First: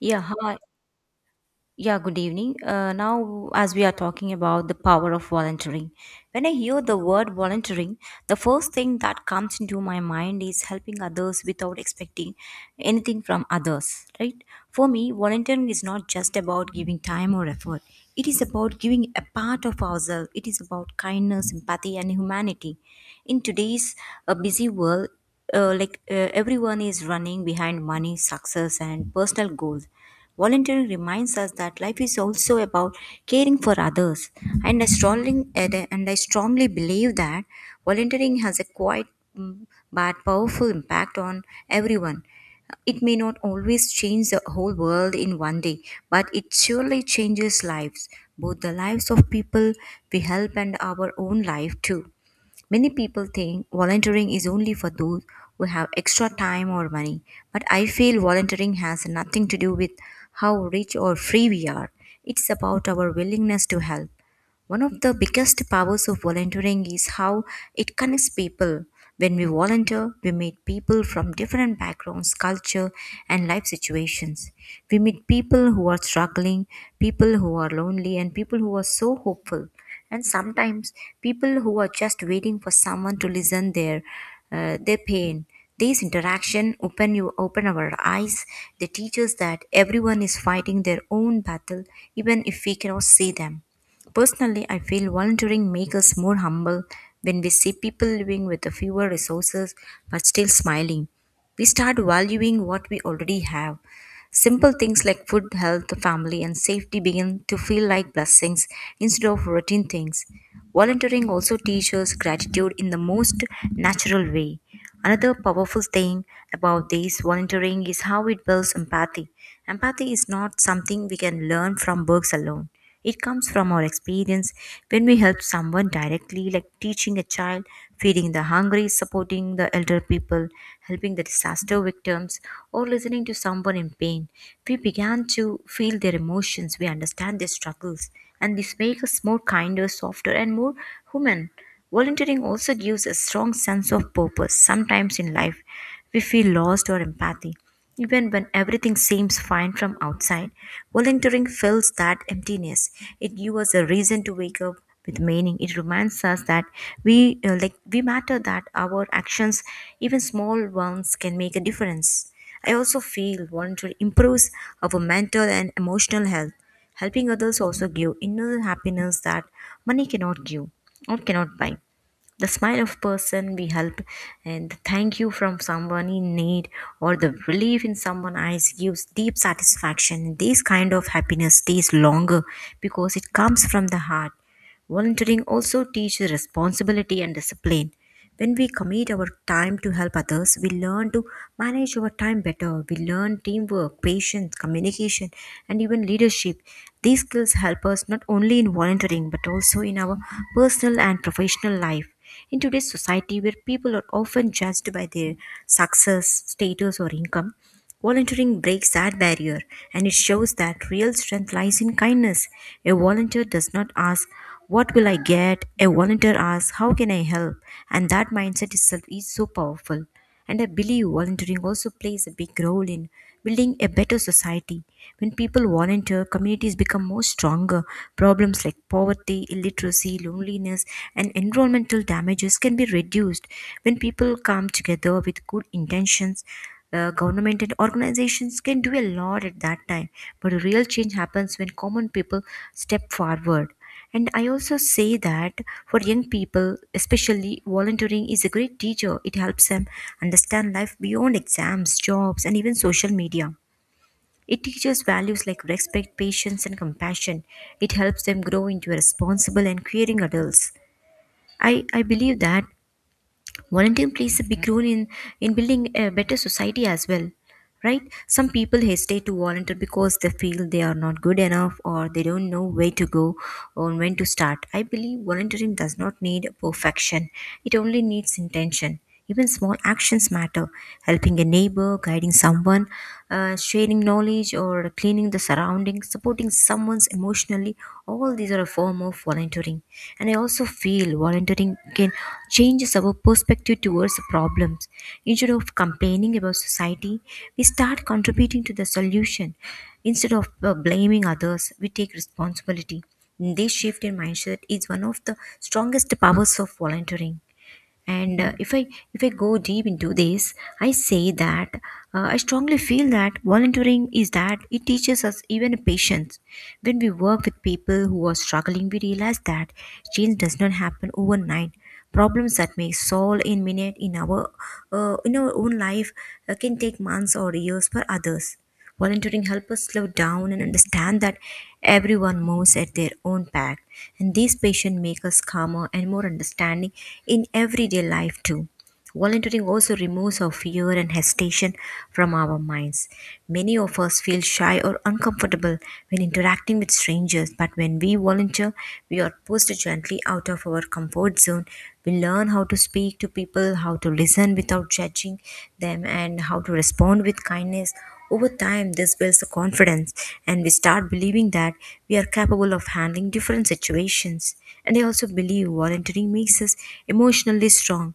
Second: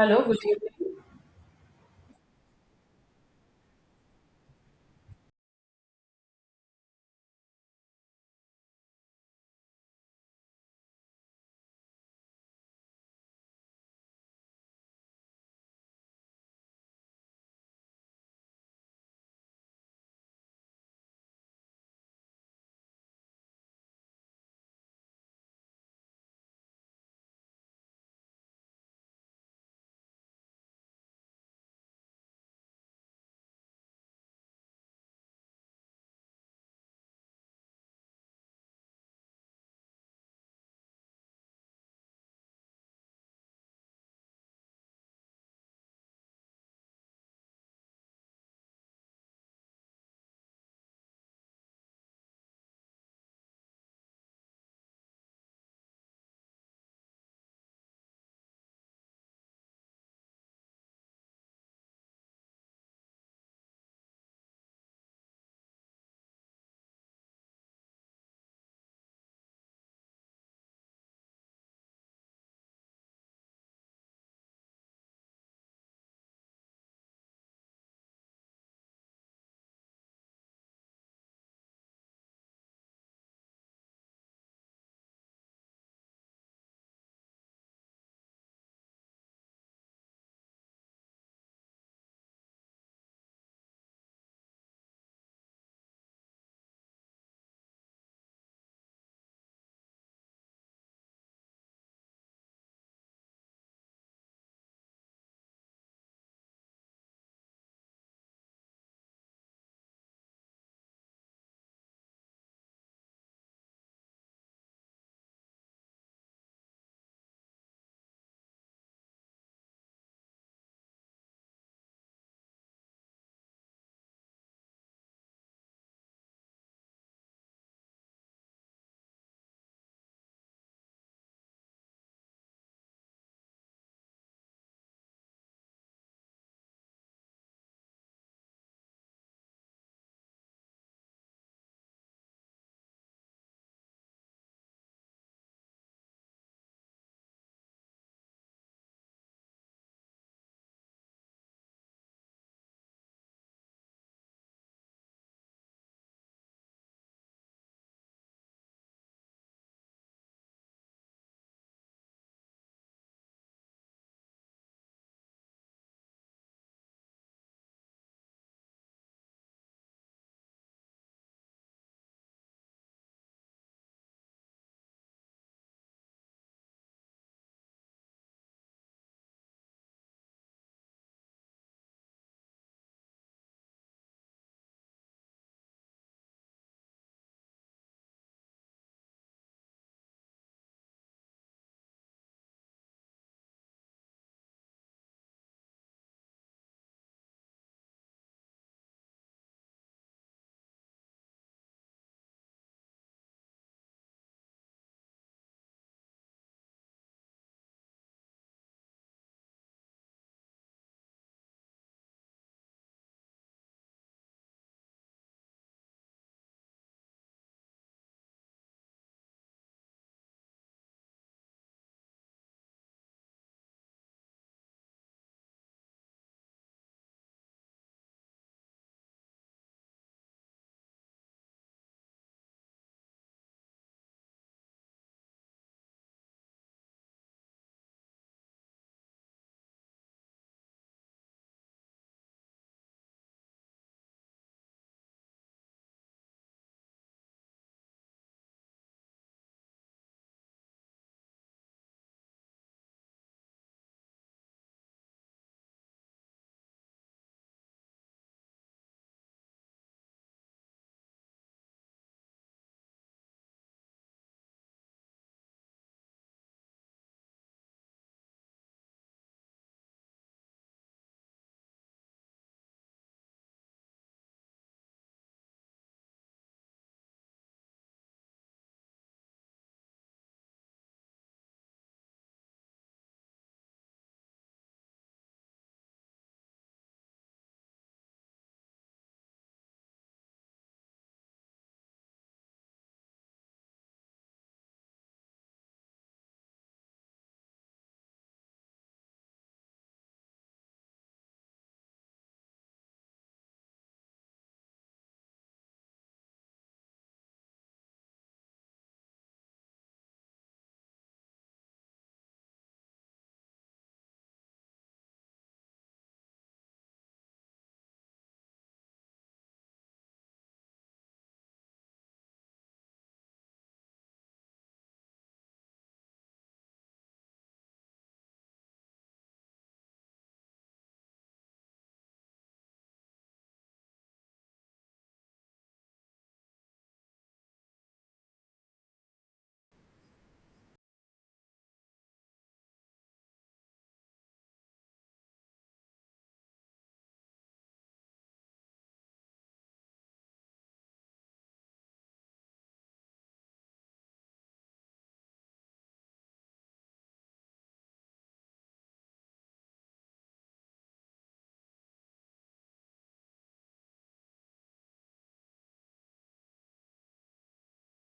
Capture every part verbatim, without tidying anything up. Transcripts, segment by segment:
Yeah, good hi. evening. Yeah, good evening. Uh, now, as we are talking about the power of volunteering, when I hear the word volunteering, the first thing that comes into my mind is helping others without expecting anything from others, right? For me, volunteering is not just about giving time or effort, it is about giving a part of ourselves, it is about kindness, empathy, and humanity. In today's uh, busy world, uh, like uh, everyone is running behind money, success, and personal goals. Volunteering reminds us that life is also about caring for others, and I strongly and I strongly believe that volunteering has a quite mm, but powerful impact on everyone. It may not always change the whole world in one day, but it surely changes lives, both the lives of people we help and our own life too. Many people think volunteering is only for those who have extra time or money, but I feel volunteering has nothing to do with how rich or free we are. It's about our willingness to help. One of the biggest powers of volunteering is how it connects people. When we volunteer, we meet people from different backgrounds, culture, and life situations. We meet people who are struggling, people who are lonely, and people who are so hopeful. And sometimes people who are just waiting for someone to listen their uh, their pain. These interaction open you open our eyes. They teach us that everyone is fighting their own battle, even if we cannot see them. Personally, I feel volunteering makes us more humble when we see people living with fewer resources but still smiling. We start valuing what we already have. Simple things like food, health, family, and safety begin to feel like blessings instead of routine things. Volunteering also teaches gratitude in the most natural way. Another powerful thing about this volunteering is how it builds empathy. Empathy is not something we can learn from books alone. It comes from our experience when we help someone directly, like teaching a child, feeding the hungry, supporting the elder people, helping the disaster victims, or listening to someone in pain. We began to feel their emotions, we understand their struggles, and this makes us more kinder, softer, and more human. Volunteering also gives a strong sense of purpose. Sometimes in life, we feel lost or empathy. Even when everything seems fine from outside, volunteering fills that emptiness. It gives us a reason to wake up with meaning. It reminds us that we uh, like we matter. That our actions, even small ones, can make a difference. I also feel volunteering improves our mental and emotional health. Helping others also give inner happiness that money cannot give or cannot buy the smile of person we help and the thank you from someone in need or the relief in someone eyes gives deep satisfaction. This kind of happiness stays longer because it comes from the heart. Volunteering also teaches responsibility and discipline. When we commit our time to help others, we learn to manage our time better. We learn teamwork, patience, communication, and even leadership. These skills help us not only in volunteering but also in our personal and professional life. In today's society, where people are often judged by their success, status, or income, volunteering breaks that barrier and it shows that real strength lies in kindness. A volunteer does not ask, what will I get? A volunteer asks, how can I help? And that mindset itself is so powerful. And I believe volunteering also plays a big role in building a better society. When people volunteer, communities become more stronger. Problems like poverty, illiteracy, loneliness, and environmental damages can be reduced. When people come together with good intentions, uh, government and organizations can do a lot at that time. But real change happens when common people step forward. And I also say that for young people, especially, volunteering is a great teacher. It helps them understand life beyond exams, jobs, and even social media. It teaches values like respect, patience, and compassion. It helps them grow into responsible and caring adults. I, I believe that volunteering plays a big role in, in building a better society as well, right? Some people hesitate to volunteer because they feel they are not good enough or they don't know where to go or when to start. I believe volunteering does not need perfection, it only needs intention. Even small actions matter. Helping a neighbor, guiding someone, uh, sharing knowledge, or cleaning the surroundings, supporting someone emotionally, all these are a form of volunteering. And I also feel volunteering can changes our perspective towards the problems. Instead of complaining about society, we start contributing to the solution. Instead of uh, blaming others, we take responsibility. This shift in mindset is one of the strongest powers of volunteering. And uh, if i if i go deep into this, I say that uh, I strongly feel that volunteering is that it teaches us even patience. When we work with people who are struggling, we realize that change does not happen overnight. Problems that may solve in minute in our uh, in our own life uh, can take months or years for others. Volunteering helps us slow down and understand that everyone moves at their own pace, and these patients make us calmer and more understanding in everyday life too. Volunteering also removes our fear and hesitation from our minds. Many of us feel shy or uncomfortable when interacting with strangers, but when we volunteer, we are pushed gently out of our comfort zone. We learn how to speak to people, how to listen without judging them, and how to respond with kindness. Over time this builds a confidence and we start believing that we are capable of handling different situations. And I also believe volunteering makes us emotionally strong.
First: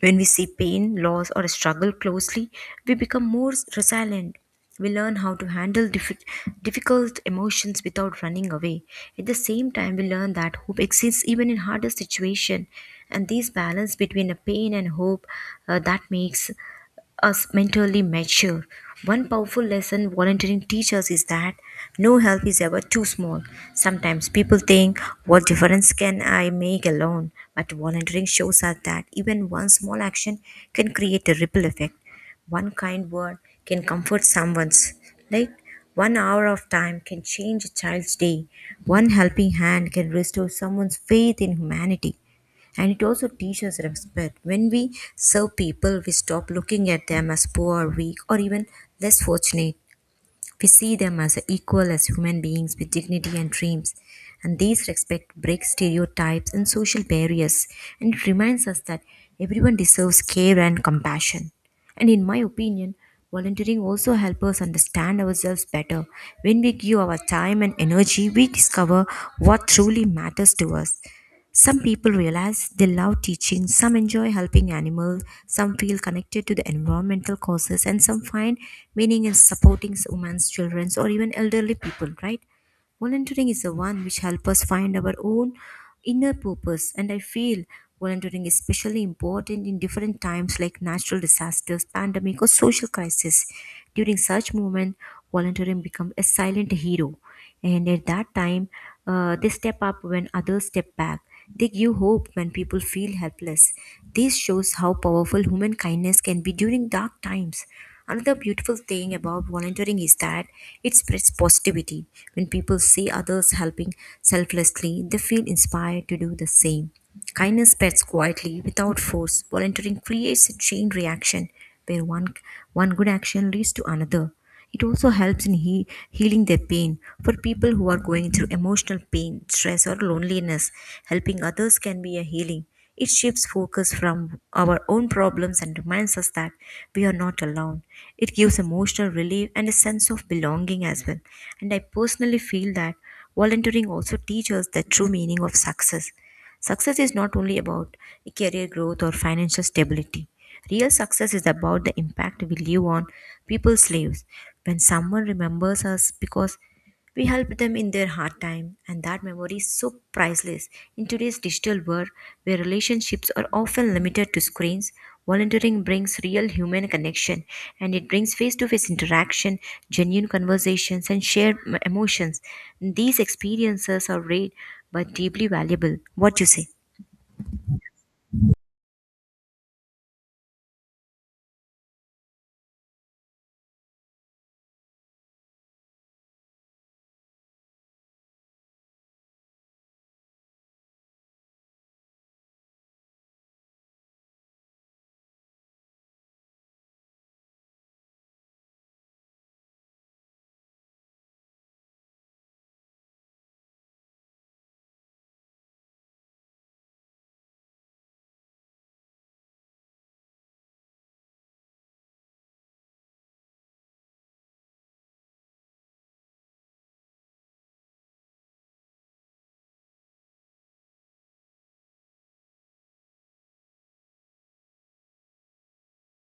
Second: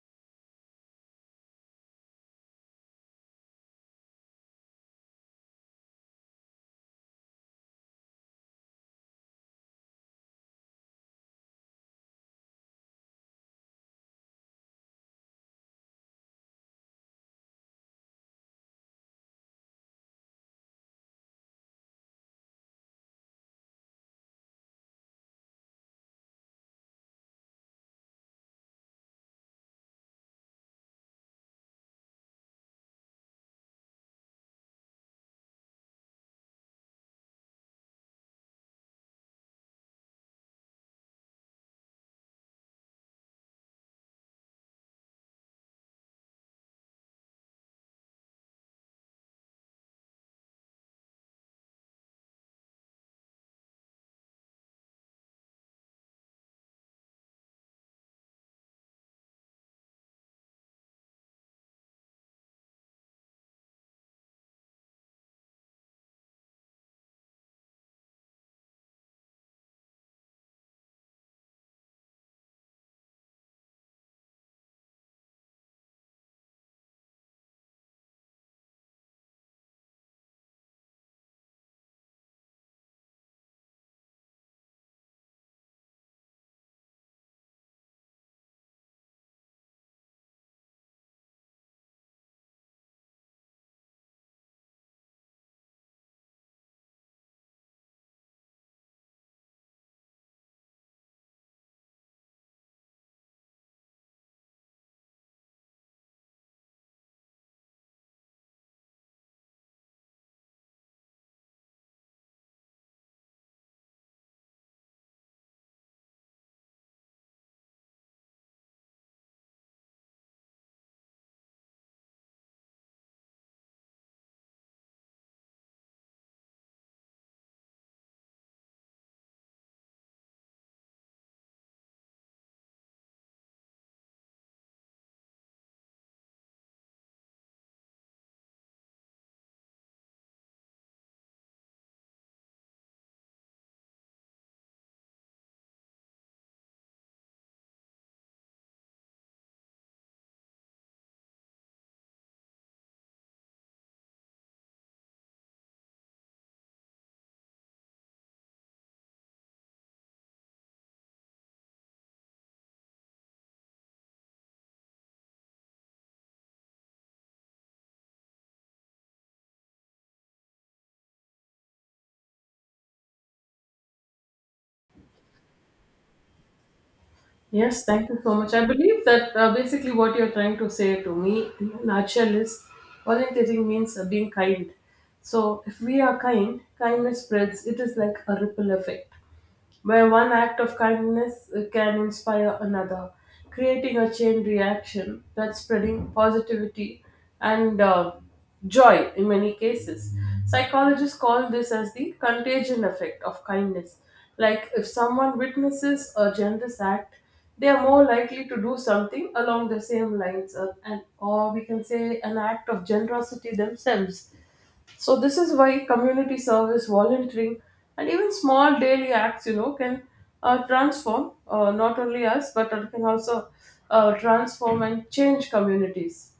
When we see pain, loss, or struggle closely, we become more resilient. We learn how to handle diffi- difficult emotions without running away. At the same time, we learn that hope exists even in harder situations. And this balance between a pain and hope, uh, that makes us mentally mature. One powerful lesson volunteering teaches is that no help is ever too small. Sometimes people think, what difference can I make alone? But volunteering shows us that even one small action can create a ripple effect. One kind word can comfort someone's, like one hour of time can change a child's day. One helping hand can restore someone's faith in humanity. And it also teaches respect. When we serve people, we stop looking at them as poor, weak, or even less fortunate. We see them as equal as human beings with dignity and dreams. And these respect breaks stereotypes and social barriers, and it reminds us that everyone deserves care and compassion. And in my opinion, volunteering also helps us understand ourselves better. When we give our time and energy, we discover what truly matters to us. Some people realize they love teaching, some enjoy helping animals, some feel connected to the environmental causes, and some find meaning in supporting women's childrens or even elderly people, right? Volunteering is the one which helps us find our own inner purpose, and I feel volunteering is especially important in different times like natural disasters, pandemic, or social crisis. During such moment, volunteering becomes a silent hero, and at that time, uh, they step up when others step back. They give hope when people feel helpless. This shows how powerful human kindness can be during dark times. Another beautiful thing about volunteering is that it spreads positivity. When people see others helping selflessly, they feel inspired to do the same. Kindness spreads quietly without force. Volunteering creates a chain reaction where one one good action leads to another. It also helps in he- healing their pain for people who are going through emotional pain, stress, or loneliness. Helping others can be a healing. It shifts focus from our own problems and reminds us that we are not alone. It gives emotional relief and a sense of belonging as well. And I personally feel that volunteering also teaches the true meaning of success. Success is not only about career growth or financial stability. Real success is about the impact we leave on people's lives. When someone remembers us because we helped them in their hard time, and that memory is so priceless. In today's digital world, where relationships are often limited to screens, volunteering brings real human connection and it brings face to face interaction, genuine conversations, and shared m- emotions. These experiences are rare but deeply valuable. What you say? Yes, thank you so much. I believe that uh, basically what you're trying to say to me in a nutshell is orientating means uh, being kind. So if we are kind, kindness spreads. It is like a ripple effect, where one act of kindness uh, can inspire another, creating a chain reaction that's spreading positivity and uh, joy in many cases. Psychologists call this as the contagion effect of kindness. Like if someone witnesses a generous act, they are more likely to do something along the same lines, uh, and or we can say an act of generosity themselves. So this is why community service, volunteering, and even small daily acts, you know, can uh, transform, uh, not only us, but it can also uh, transform and change communities.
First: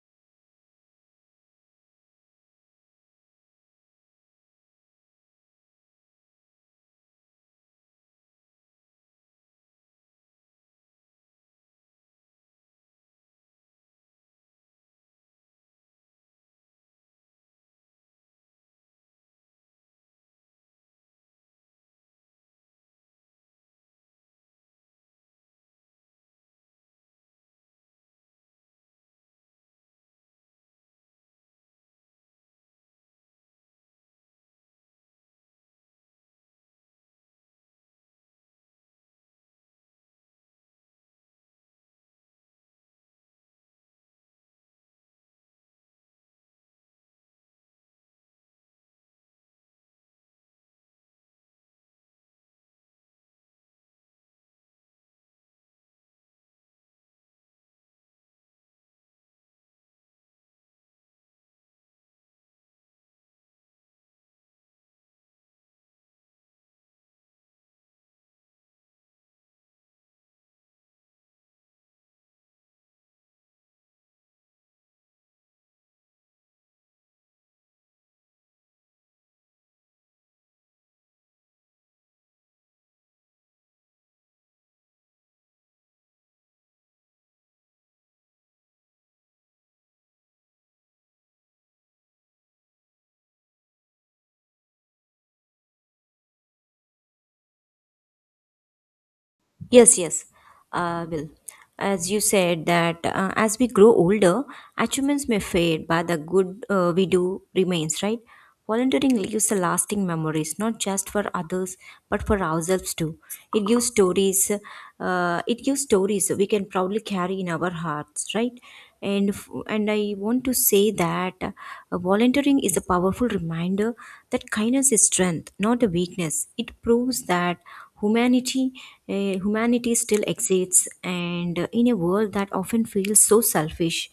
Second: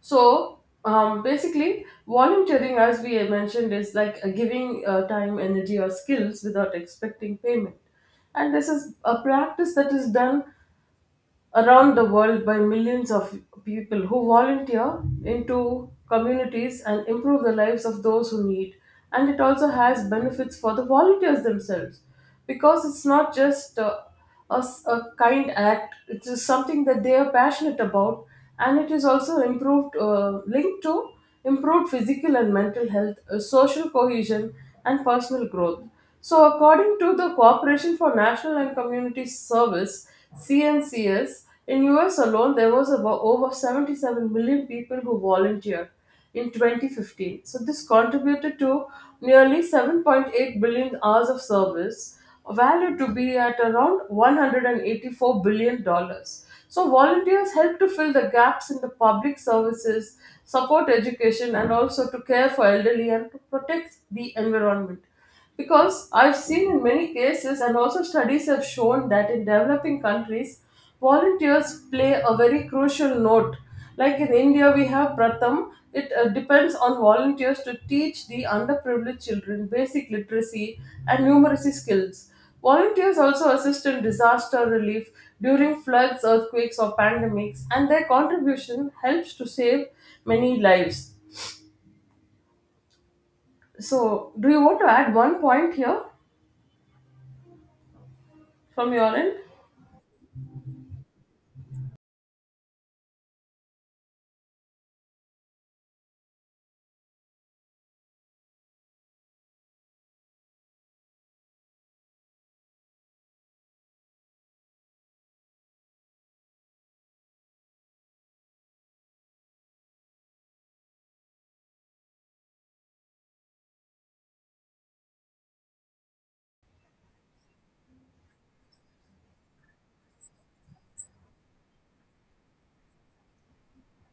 So um, basically, volunteering, as we mentioned, is like uh, giving uh, time, energy, or skills without expecting payment, and this is a practice that is done around the world by millions of people who volunteer into communities and improve the lives of those who need. And it also has benefits for the volunteers themselves, because it's not just uh, a, s- a kind act, it is something that they are passionate about, and it is also improved uh, linked to improved physical and mental health, uh, social cohesion, and personal growth. So, according to the Corporation for National and Community Service (C N C S) in U S alone, there was about over seventy-seven million people who volunteered in twenty fifteen. So, this contributed to nearly seven point eight billion hours of service valued to be at around one hundred eighty-four billion dollars. Dollars. So, volunteers help to fill the gaps in the public services, support education, and also to care for elderly and to protect the environment. Because I've seen in many cases, and also studies have shown that in developing countries, volunteers play a very crucial note. Like in India, we have Pratham. It uh, depends on volunteers to teach the underprivileged children basic literacy and numeracy skills. Volunteers also assist in disaster relief during floods, earthquakes, or pandemics, and their contribution helps to save many lives. So do you want to add one point here from your end? Yes, yes, uh, Bill. As you said that uh, as we grow older, achievements may fade, but the good uh, we do remains, right? Volunteering leaves a lasting memories, not just for others, but for ourselves too. It gives stories. Uh, it gives stories we can proudly carry in our hearts, right? and f- and I want to say that uh, volunteering is a powerful reminder that kindness is strength, not a weakness. It proves that humanity uh, humanity still exists, and uh, in a world that often feels so selfish.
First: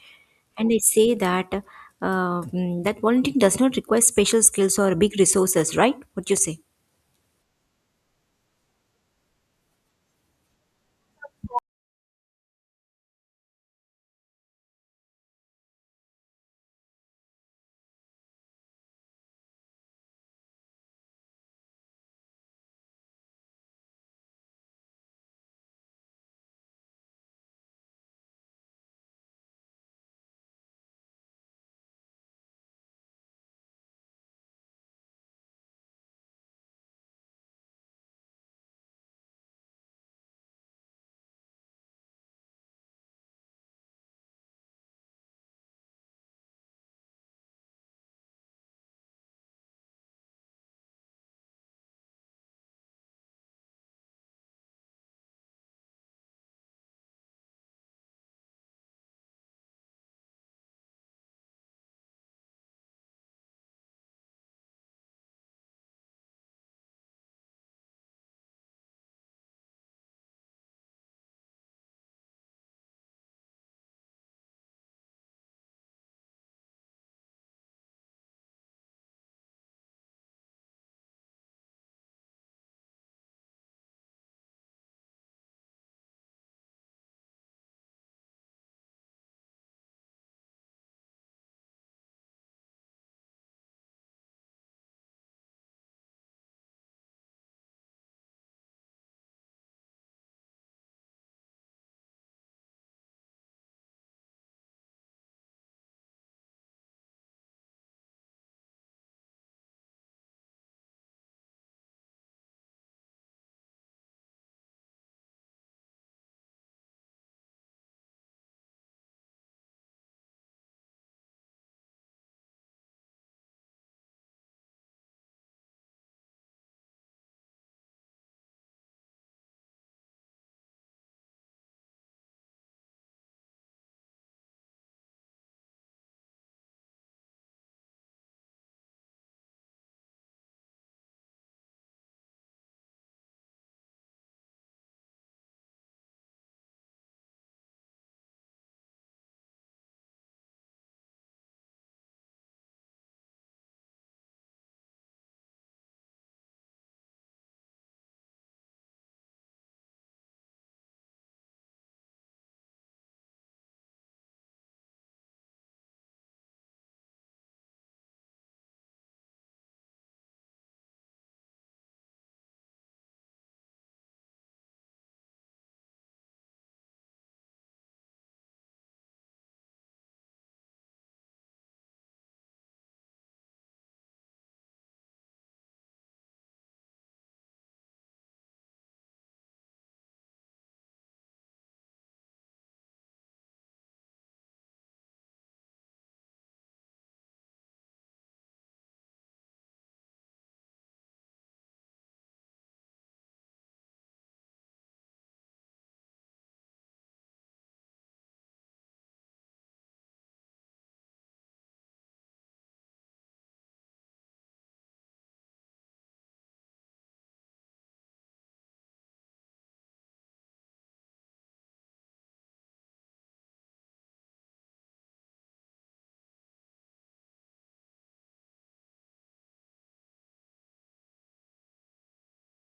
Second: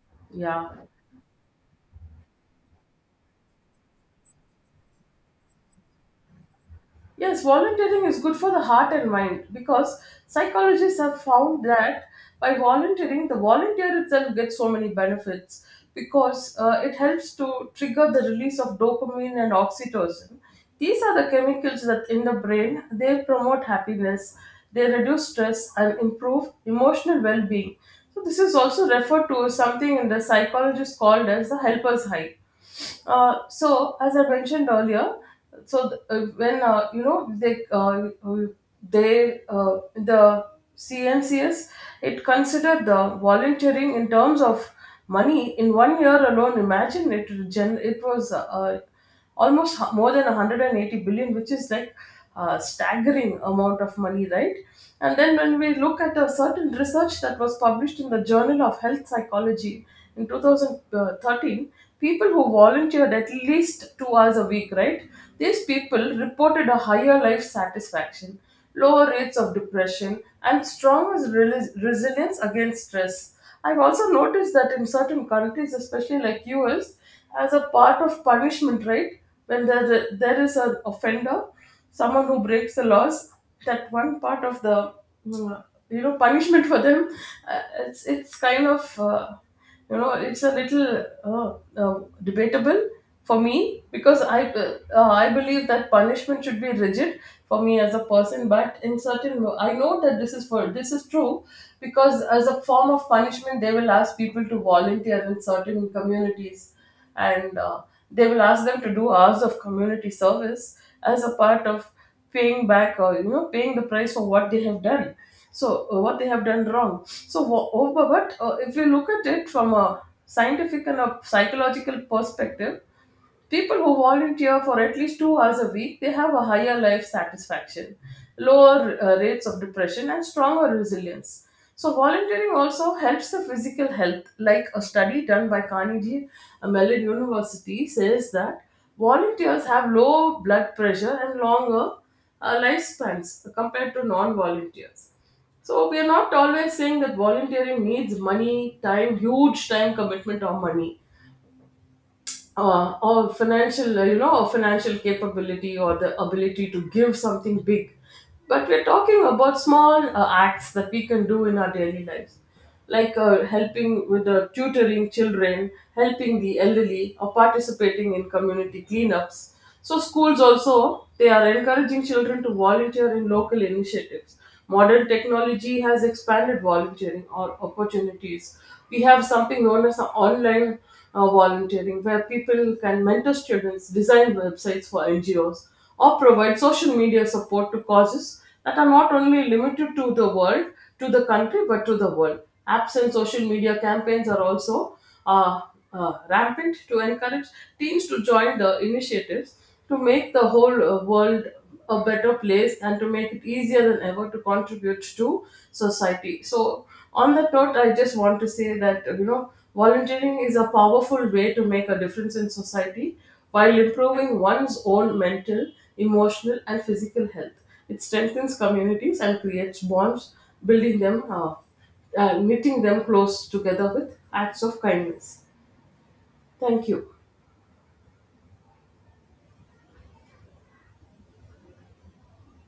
And Yeah. I say that uh, mm, that volunteering does not require special skills or big resources, right? What you say? Yes, volunteering is good for the heart and mind, because psychologists have found that by volunteering, the volunteer itself gets so many benefits, because uh, it helps to trigger the release of dopamine and oxytocin. These are the chemicals that in the brain they promote happiness, they reduce stress, and improve emotional well being. So, this is also referred to as something in the psychologist called as the helper's high. Uh, so, as I mentioned earlier, so uh, when uh, you know they uh, uh, they uh, the C N C S, it considered the volunteering in terms of money in one year alone. Imagine, it gen- it was uh, uh, almost h- more than one hundred eighty billion, which is like a staggering amount of money, right? And then, when we look at a certain research that was published in the Journal of Health Psychology in two thousand thirteen, people who volunteered at least two hours a week, right? These people reported a higher life satisfaction, lower rates of depression, and stronger rel- resilience against stress. I've also noticed that in certain countries, especially like U S, as a part of punishment, right? When there, there is an offender, someone who breaks the laws, that one part of the mm, you know, punishment for them, uh, it's it's kind of uh, you know, it's a little uh, uh, debatable for me, because I uh, uh, I believe that punishment should be rigid for me as a person. But in certain, I know that this is for this is true, because as a form of punishment, they will ask people to volunteer in certain communities, and uh, they will ask them to do hours of community service as a part of paying back, or you know, paying the price for what they have done. So uh, what they have done wrong. So wha- oh, but but, uh, if you look at it from a scientific and a psychological perspective, people who volunteer for at least two hours a week, they have a higher life satisfaction, lower uh, rates of depression, and stronger resilience. So volunteering also helps the physical health. Like a study done by Carnegie uh, Mellon University says that volunteers have low blood pressure and longer uh, lifespans compared to non-volunteers. So we are not always saying that volunteering needs money, time, huge time commitment or money, uh, or financial, uh, you know, or financial capability, or the ability to give something big, but we're talking about small uh, acts that we can do in our daily lives, like uh, helping with the tutoring children, helping the elderly, or participating in community cleanups. So schools also, they are encouraging children to volunteer in local initiatives. Modern technology has expanded volunteering or opportunities. We have something known as online uh, volunteering, where people can mentor students, design websites for N G Os, or provide social media support to causes that are not only limited to the world, to the country, but to the world. Apps and social media campaigns are also uh, uh, rampant to encourage teens to join the initiatives to make the whole uh, world a better place, and to make it easier than ever to contribute to society. So, on that note, I just want to say that you know, volunteering is a powerful way to make a difference in society while improving one's own mental, emotional, and physical health. It strengthens communities and creates bonds, building them. Uh, uh, knitting them close together with acts of kindness. Thank you.